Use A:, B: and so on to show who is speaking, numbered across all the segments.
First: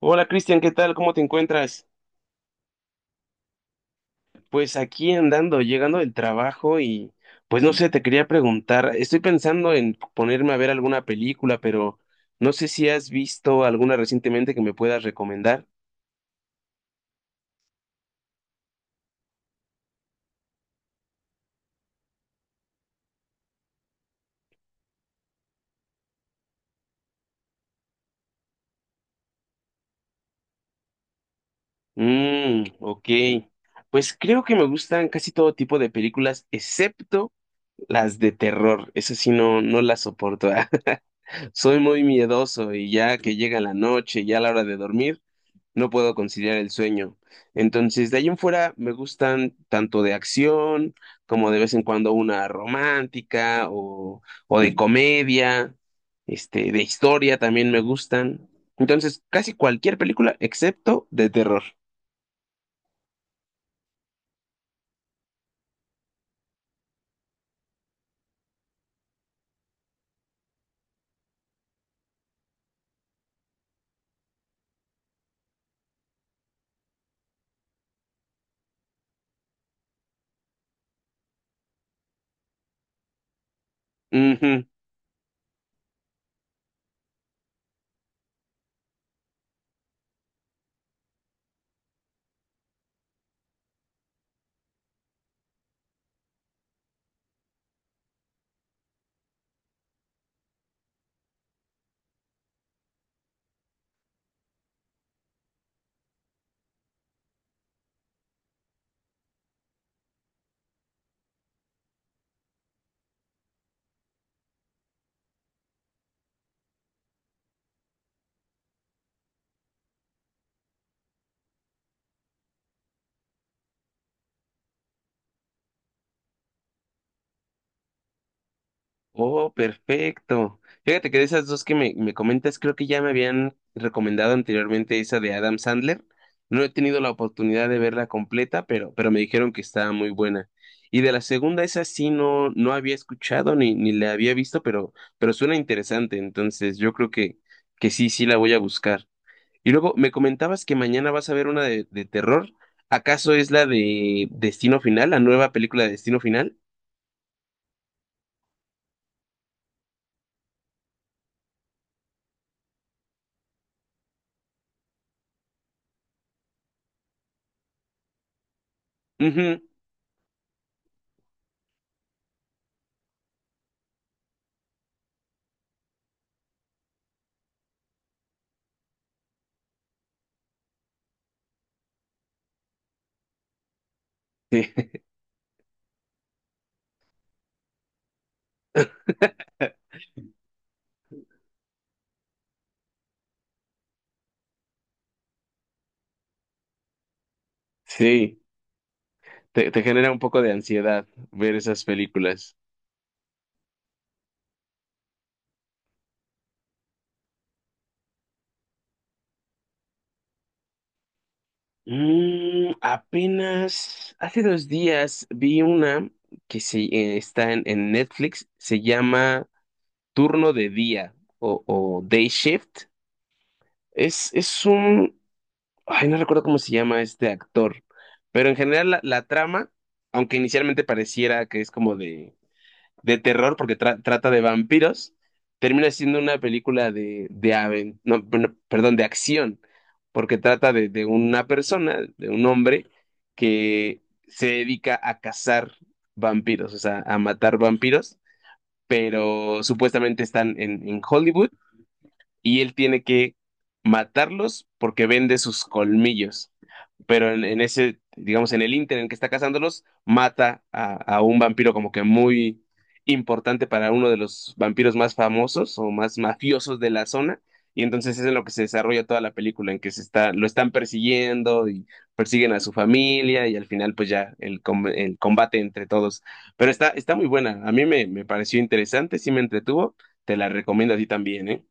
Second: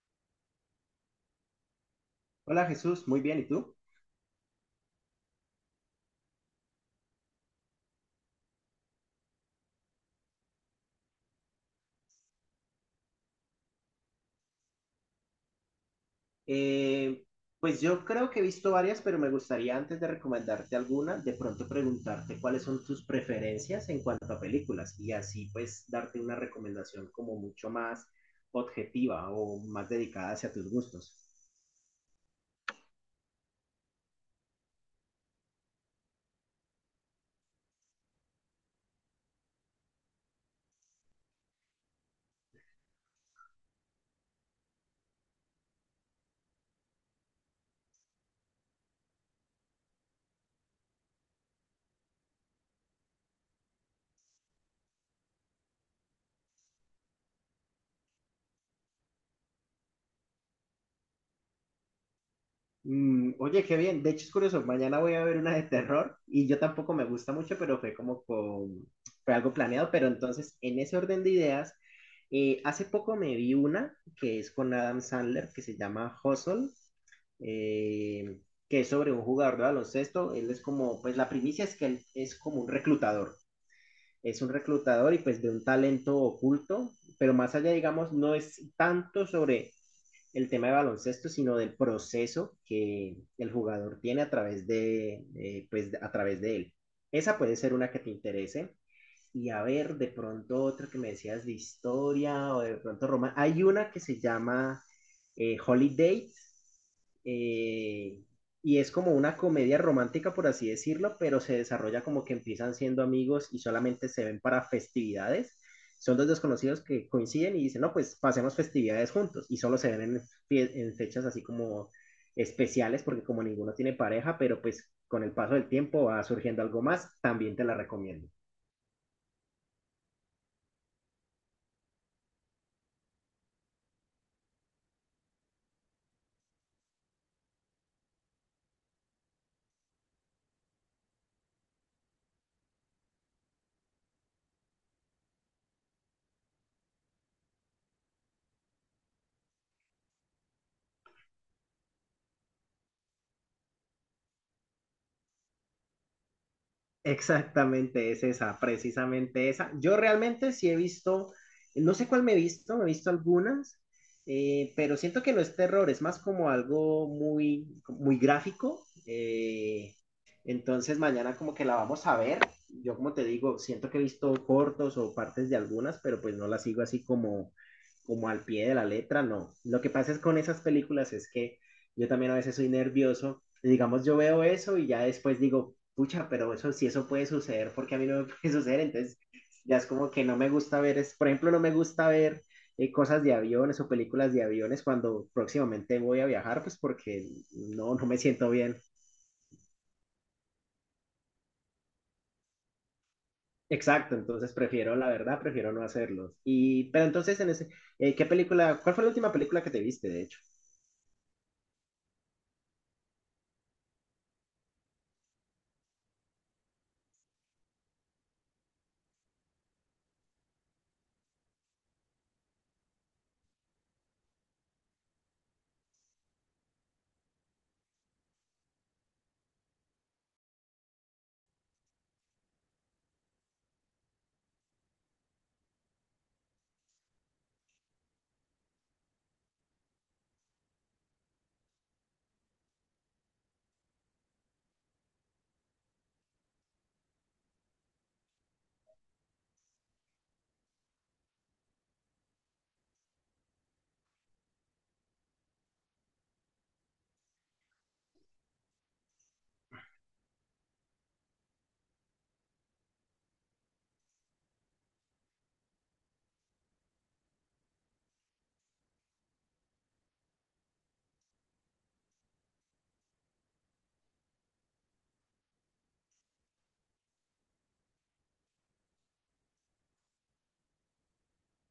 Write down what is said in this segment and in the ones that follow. A: Hola Cristian, ¿qué tal? ¿Cómo te encuentras?
B: Hola Jesús, muy bien, ¿y tú?
A: Pues aquí andando, llegando del trabajo y pues no sé, te quería preguntar, estoy pensando en ponerme a ver alguna película, pero no sé si has visto alguna recientemente que me puedas recomendar.
B: Eh, pues yo creo que he visto varias, pero me gustaría antes de recomendarte alguna, de pronto preguntarte cuáles son tus preferencias en cuanto a películas y así pues darte una recomendación como mucho más objetiva o más dedicada hacia tus gustos.
A: Mmm, ok. Pues creo que me gustan casi todo tipo de películas, excepto las de terror. Esas sí no, no las soporto. Soy muy miedoso y ya que llega la noche, ya a la hora de dormir. No puedo conciliar el sueño. Entonces, de ahí en fuera me gustan tanto de acción como de vez en cuando una romántica o de comedia, este, de historia también me gustan. Entonces, casi cualquier película excepto de terror.
B: Mm, oye, qué bien. De hecho, es curioso. Mañana voy a ver una de terror y yo tampoco me gusta mucho, pero fue como con... fue algo planeado. Pero entonces, en ese orden de ideas, hace poco me vi una que es con Adam Sandler que se llama Hustle, eh, que es sobre un jugador de baloncesto. Él es como, pues la primicia es que él es como un reclutador. Es un
A: Ujú.
B: reclutador y pues de un talento oculto, pero más allá, digamos, no es tanto sobre el tema de baloncesto, sino del proceso que el jugador tiene a través de, pues, a través de él. Esa puede ser una que te interese y a ver, de pronto otra que me decías de historia o de pronto Roma. Hay una que se llama Holiday eh, y es como una comedia romántica, por así decirlo, pero se desarrolla como que empiezan siendo amigos y solamente se ven para festividades. Son dos desconocidos que coinciden y dicen, no, pues pasemos festividades juntos y solo se ven en, en fechas así como especiales porque como ninguno tiene pareja, pero pues con el paso del tiempo va surgiendo algo más, también te la recomiendo.
A: Oh, perfecto. Fíjate que de esas dos que me comentas, creo que ya me habían recomendado anteriormente esa de Adam Sandler. No he tenido la oportunidad de verla completa, pero me dijeron que estaba muy buena. Y de la segunda, esa sí no, no había escuchado ni la había visto, pero suena interesante. Entonces, que sí, sí la voy a buscar. Y luego me comentabas que mañana vas a ver una de terror. ¿Acaso es la de Destino Final, la nueva película de Destino Final?
B: Exactamente, es esa, precisamente esa. Yo realmente sí he visto, no sé cuál me he visto algunas, pero siento que no es terror, es más como algo muy, muy gráfico.
A: Ujú.
B: Entonces mañana como que la vamos a ver. Yo como te digo, siento que he visto cortos o partes de algunas, pero pues no las sigo así como, como al pie de la letra, no. Lo que pasa es con esas películas es que yo también a veces soy nervioso. Y digamos, yo veo eso y ya después digo, pucha, pero eso si eso puede suceder, porque a mí no me puede suceder. Entonces, ya es como que no me gusta ver, es, por ejemplo, no me gusta ver cosas de aviones o películas de aviones cuando próximamente voy a viajar, pues porque no, no me
A: Sí.
B: siento bien.
A: Te genera un poco de ansiedad ver esas películas.
B: Exacto, entonces prefiero, la verdad, prefiero no hacerlo. Y, pero entonces, en ese, ¿qué película, cuál fue la última película que te viste, de hecho?
A: Mm, apenas hace 2 días vi una que está en Netflix, se llama Turno de Día o Day Shift. Es un, ay, no recuerdo cómo se llama este actor, pero en general la trama, aunque inicialmente pareciera que es como de terror porque trata de vampiros, termina siendo una película de aven- no, bueno, perdón, de acción, porque trata de una persona, de un hombre que se dedica a cazar vampiros, o sea, a matar vampiros, pero supuestamente están en Hollywood y él tiene que matarlos porque vende sus colmillos, pero en ese, digamos, en el ínter en que está cazándolos, mata a un vampiro como que muy importante para uno de los vampiros más famosos o más mafiosos de la zona. Y entonces es en lo que se desarrolla toda la película, en que se está, lo están persiguiendo y persiguen a su familia y al final pues ya el combate entre todos. Pero está, está muy buena, a mí me pareció interesante, sí me entretuvo, te la recomiendo a ti también, ¿eh?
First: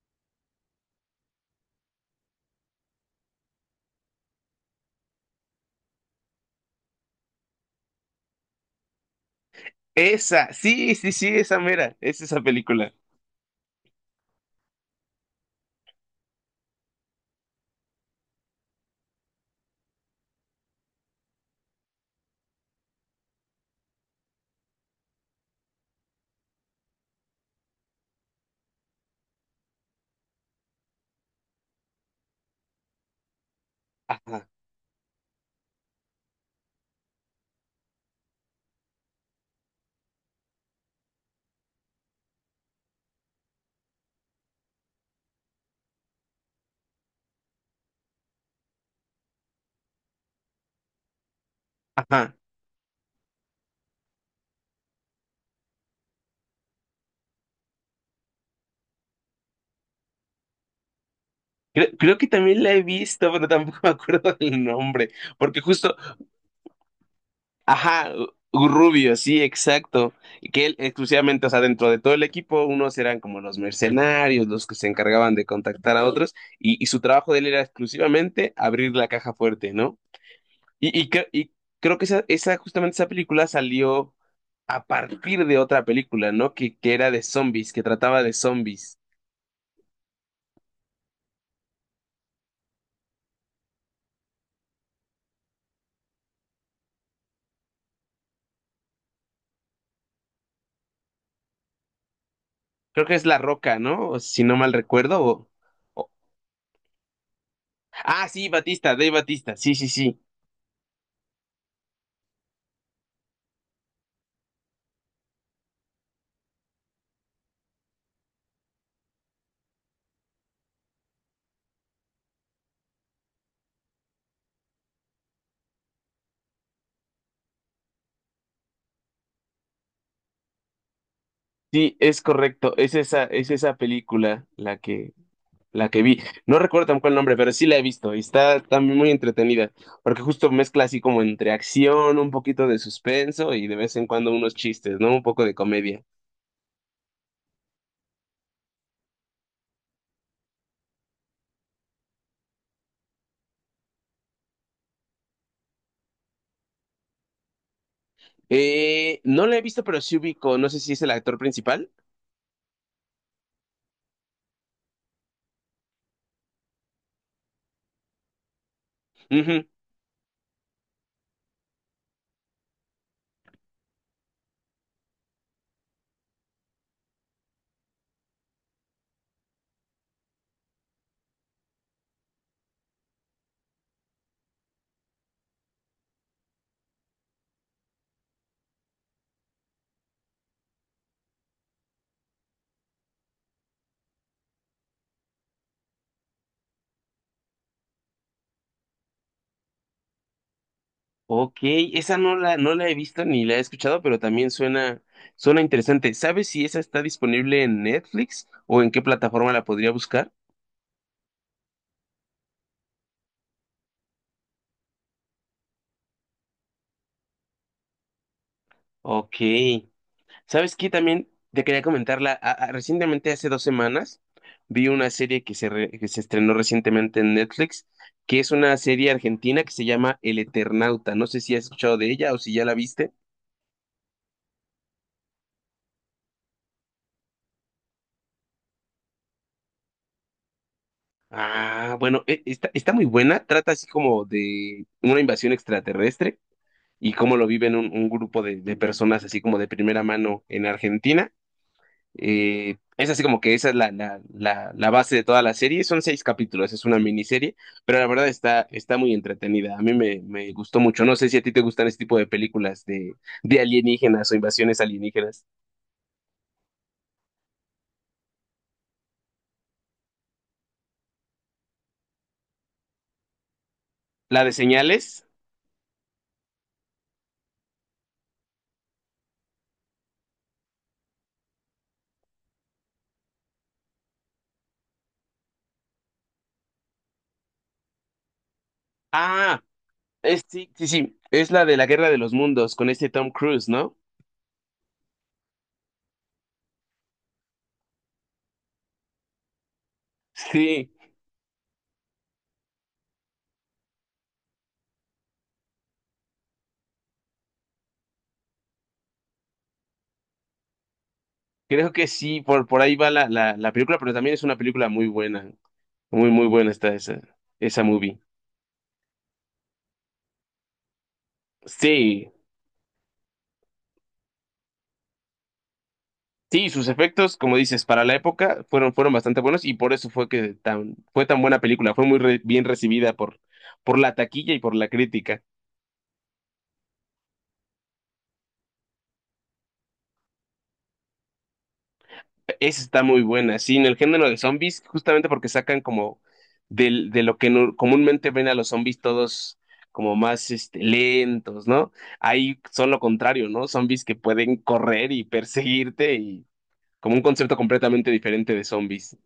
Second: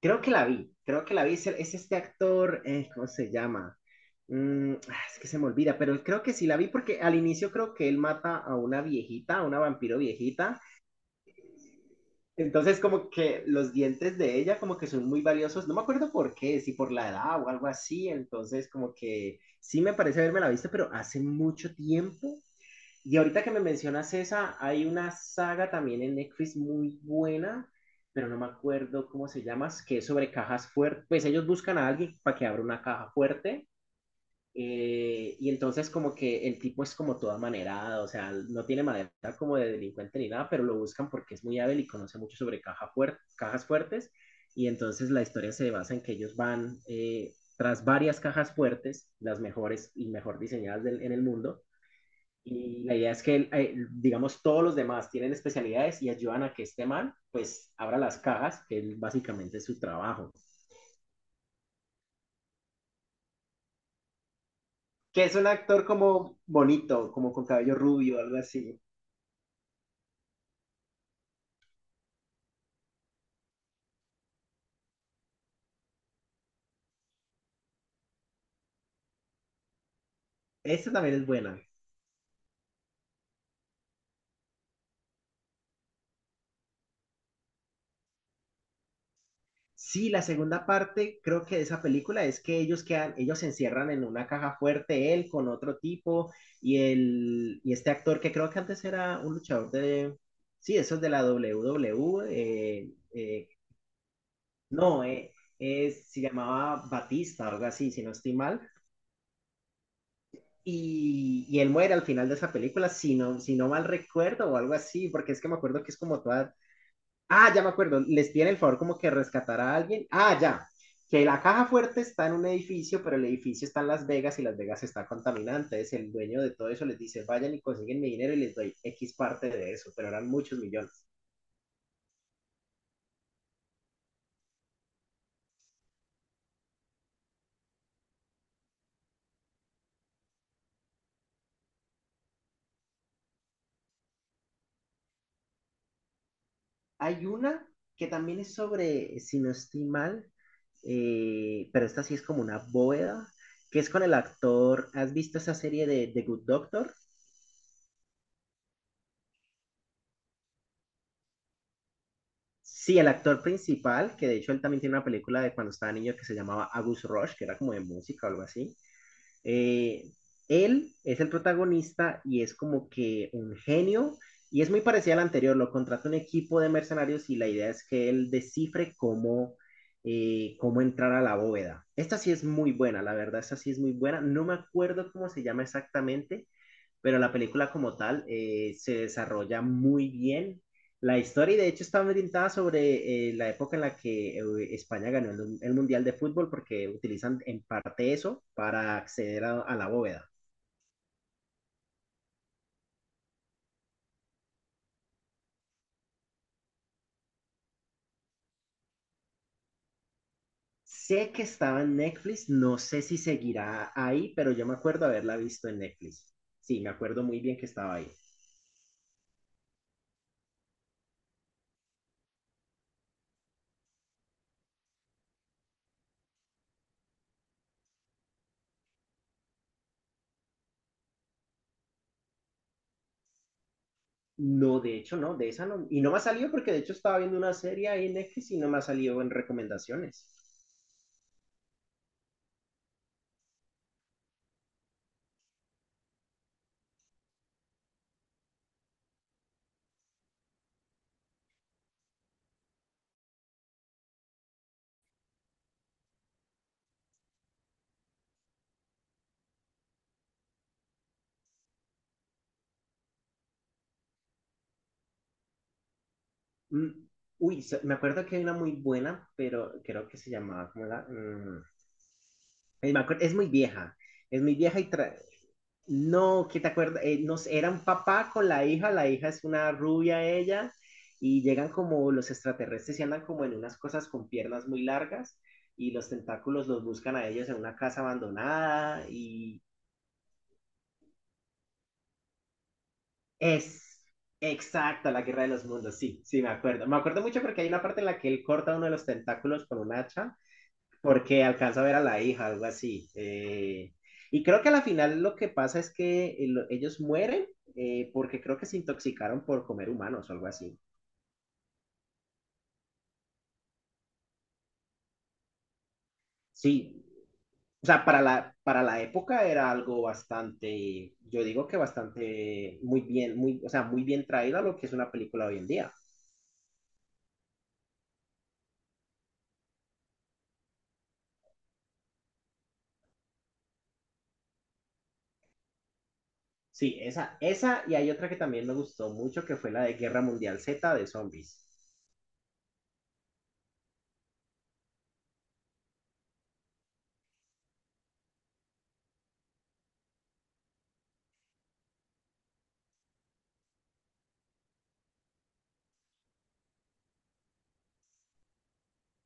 B: Creo que la vi, creo que la vi. Es, es este actor, ¿cómo se llama? Mm, ah, es que se me olvida, pero creo que sí la vi porque al inicio creo que él mata a una viejita, a una vampiro
A: Esa,
B: viejita.
A: sí, sí, sí, esa mera, es esa
B: Entonces
A: película.
B: como que los dientes de ella como que son muy valiosos. No me acuerdo por qué, si por la edad o algo así. Entonces como que sí me parece haberme la visto, pero hace mucho tiempo. Y ahorita que me mencionas esa, hay una saga también en Netflix muy buena, pero no me acuerdo cómo se llama, que es sobre cajas fuertes. Pues ellos buscan a alguien para que abra una caja fuerte.
A: Ajá,
B: Y entonces como que el tipo es como toda manerada, o sea, no tiene manera como de delincuente ni nada, pero lo buscan porque es muy hábil y conoce mucho sobre cajas fuertes. Y entonces la historia se basa en que ellos van tras varias cajas fuertes, las mejores y mejor diseñadas en el mundo
A: ajá.
B: y la idea es que, digamos, todos los demás tienen especialidades y ayudan a que este man, pues, abra las cajas, que es básicamente su trabajo.
A: Creo que también la he visto, pero tampoco me acuerdo del nombre,
B: Que es un
A: porque
B: actor
A: justo,
B: como bonito, como con cabello
A: ajá,
B: rubio, algo así.
A: Rubio, sí, exacto, y que él exclusivamente, o sea, dentro de todo el equipo, unos eran como los mercenarios, los que se encargaban de contactar a otros, y su trabajo de él era exclusivamente abrir la caja fuerte, ¿no?
B: Esta
A: Y, y,
B: también es
A: cre- y
B: buena.
A: creo que esa, justamente esa película salió a partir de otra película, ¿no? Que era de zombies, que trataba de zombies.
B: Sí, la segunda parte, creo que de esa película es que ellos quedan, ellos se encierran en una caja fuerte, él con otro tipo, y, el, y este actor que creo que antes era un luchador de, sí, eso es de la WWE,
A: Creo que es La Roca, ¿no? O si no mal
B: no,
A: recuerdo, o...
B: se llamaba Batista, algo así, si no
A: Ah,
B: estoy
A: sí,
B: mal.
A: Batista, Dave Batista, sí, sí, sí,
B: Y él muere al final de esa película, si no, si no mal recuerdo o algo así, porque es que me acuerdo que es como toda... Ah, ya me acuerdo, les piden el favor como que rescatar a alguien. Ah, ya, que la caja fuerte está en un edificio, pero el edificio está en Las Vegas y Las Vegas está contaminante. Entonces el dueño de todo eso les dice, vayan y consiguen mi dinero y les doy X parte de eso, pero eran muchos millones.
A: sí, es correcto, es esa película la que vi. No recuerdo tampoco el nombre, pero sí la he visto y está también muy entretenida, porque justo mezcla así como entre acción, un poquito de suspenso y de vez en cuando unos chistes, ¿no? Un poco de comedia.
B: Hay una que también es sobre, si no estoy mal, pero esta sí es como una bóveda, que es con el actor, ¿has visto esa serie de The Good Doctor?
A: No la he visto, pero sí ubico, no sé si es el actor principal.
B: Sí, el actor principal, que de hecho él también tiene una película de cuando estaba niño que se llamaba Agus Rosh, que era como de música o algo así. Eh, Él es el protagonista y es como que un genio y es muy parecido al anterior. Lo contrata un equipo de mercenarios y la idea es que él descifre cómo, cómo entrar a la bóveda. Esta sí es muy buena, la verdad, esta sí es muy buena. No me acuerdo cómo se llama exactamente, pero la película como tal se desarrolla muy bien. La historia, y de hecho, está orientada sobre la época en la que España ganó Mundial de Fútbol, porque utilizan en parte eso para acceder a la bóveda.
A: Ok, esa no la he visto ni la he escuchado, pero también suena, suena interesante. ¿Sabes si esa está disponible en Netflix o en qué plataforma la podría buscar?
B: Sé que estaba en Netflix, no sé si seguirá ahí, pero yo me acuerdo haberla visto en Netflix. Sí, me acuerdo muy bien que estaba ahí.
A: Ok. ¿Sabes qué? También te quería comentarla. Recientemente, hace 2 semanas, vi una serie que que se estrenó recientemente en Netflix, que es una serie argentina que se llama El Eternauta. No sé si has escuchado de ella o si ya la viste.
B: No, de hecho, no, de esa no. Y no me ha salido porque de hecho estaba viendo una serie ahí en Netflix y no me ha salido en recomendaciones.
A: Ah, bueno, está, está muy buena. Trata así como de una invasión extraterrestre y cómo lo viven un grupo de personas así como de primera mano en Argentina. Es así como que esa es la base de toda la serie. Son 6 capítulos, es una miniserie, pero la verdad está, está muy entretenida. A mí me gustó mucho. No sé si a ti te gustan este tipo de películas de alienígenas o invasiones alienígenas.
B: Mm, uy, me acuerdo que hay una muy buena, pero creo que se llamaba como la... eh, me acuer- es muy vieja,
A: La
B: es
A: de
B: muy vieja y...
A: señales.
B: no, ¿qué te acuerdas? No sé, era un papá con la hija es una rubia ella, y llegan como los extraterrestres y andan como en unas cosas con piernas muy largas, y los tentáculos los buscan a ellos en una casa abandonada, y
A: Ah, es, sí, sí, sí. Es la de la Guerra de los Mundos con este Tom Cruise, ¿no?
B: es exacta la Guerra de los Mundos, sí, sí, me acuerdo. Me acuerdo mucho porque hay una parte en la que él corta uno de los tentáculos con un hacha
A: Sí,
B: porque alcanza a ver a la hija, algo así. Y creo que a la final lo que pasa es que ellos mueren porque creo que se intoxicaron por comer humanos o algo así.
A: creo que sí. Por ahí va la película, pero también es una película muy buena. Muy, muy buena está
B: Sí,
A: esa, esa
B: o sea,
A: movie.
B: para para la época era algo bastante, yo digo que
A: Sí,
B: bastante, muy bien, muy, o sea, muy bien traído a lo que es una película hoy en día.
A: sí, sus efectos, como dices, para la época fueron bastante buenos y por eso fue que fue tan buena película. Fue bien recibida por la taquilla y por la crítica.
B: Sí, esa, y hay otra que también me gustó mucho, que fue la de Guerra Mundial Z de zombies.
A: Esa está muy buena. Sí, en el género de zombies, justamente porque sacan como del, de lo que comúnmente ven a los zombies todos como más este, lentos, ¿no? Ahí son lo contrario, ¿no? Zombies que pueden correr y perseguirte y como un concepto completamente diferente de zombies.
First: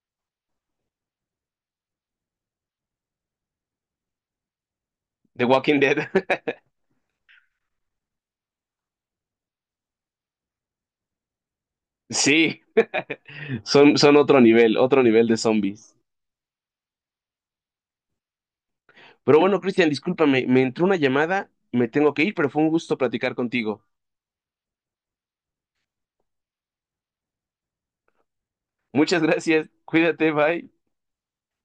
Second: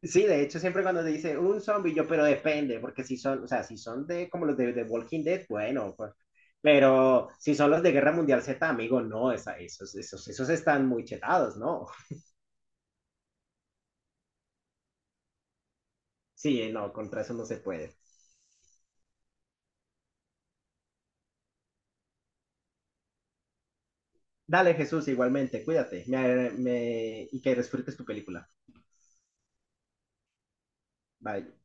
B: Sí, de hecho, siempre cuando te dice un zombie, yo, pero depende, porque si son, o sea, si son de como los de Walking Dead,
A: The Walking
B: bueno,
A: Dead.
B: pues, pero si son los de Guerra Mundial Z, amigo, no, esa, esos, esos, esos están muy chetados, ¿no?
A: Sí, son, son otro nivel de zombies.
B: Sí, no, contra eso no se puede.
A: Pero bueno, Cristian, discúlpame, me entró una llamada, me tengo que ir, pero fue un gusto platicar contigo.
B: Dale, Jesús, igualmente, cuídate y que disfrutes tu película.
A: Muchas gracias, cuídate, bye.
B: Bye.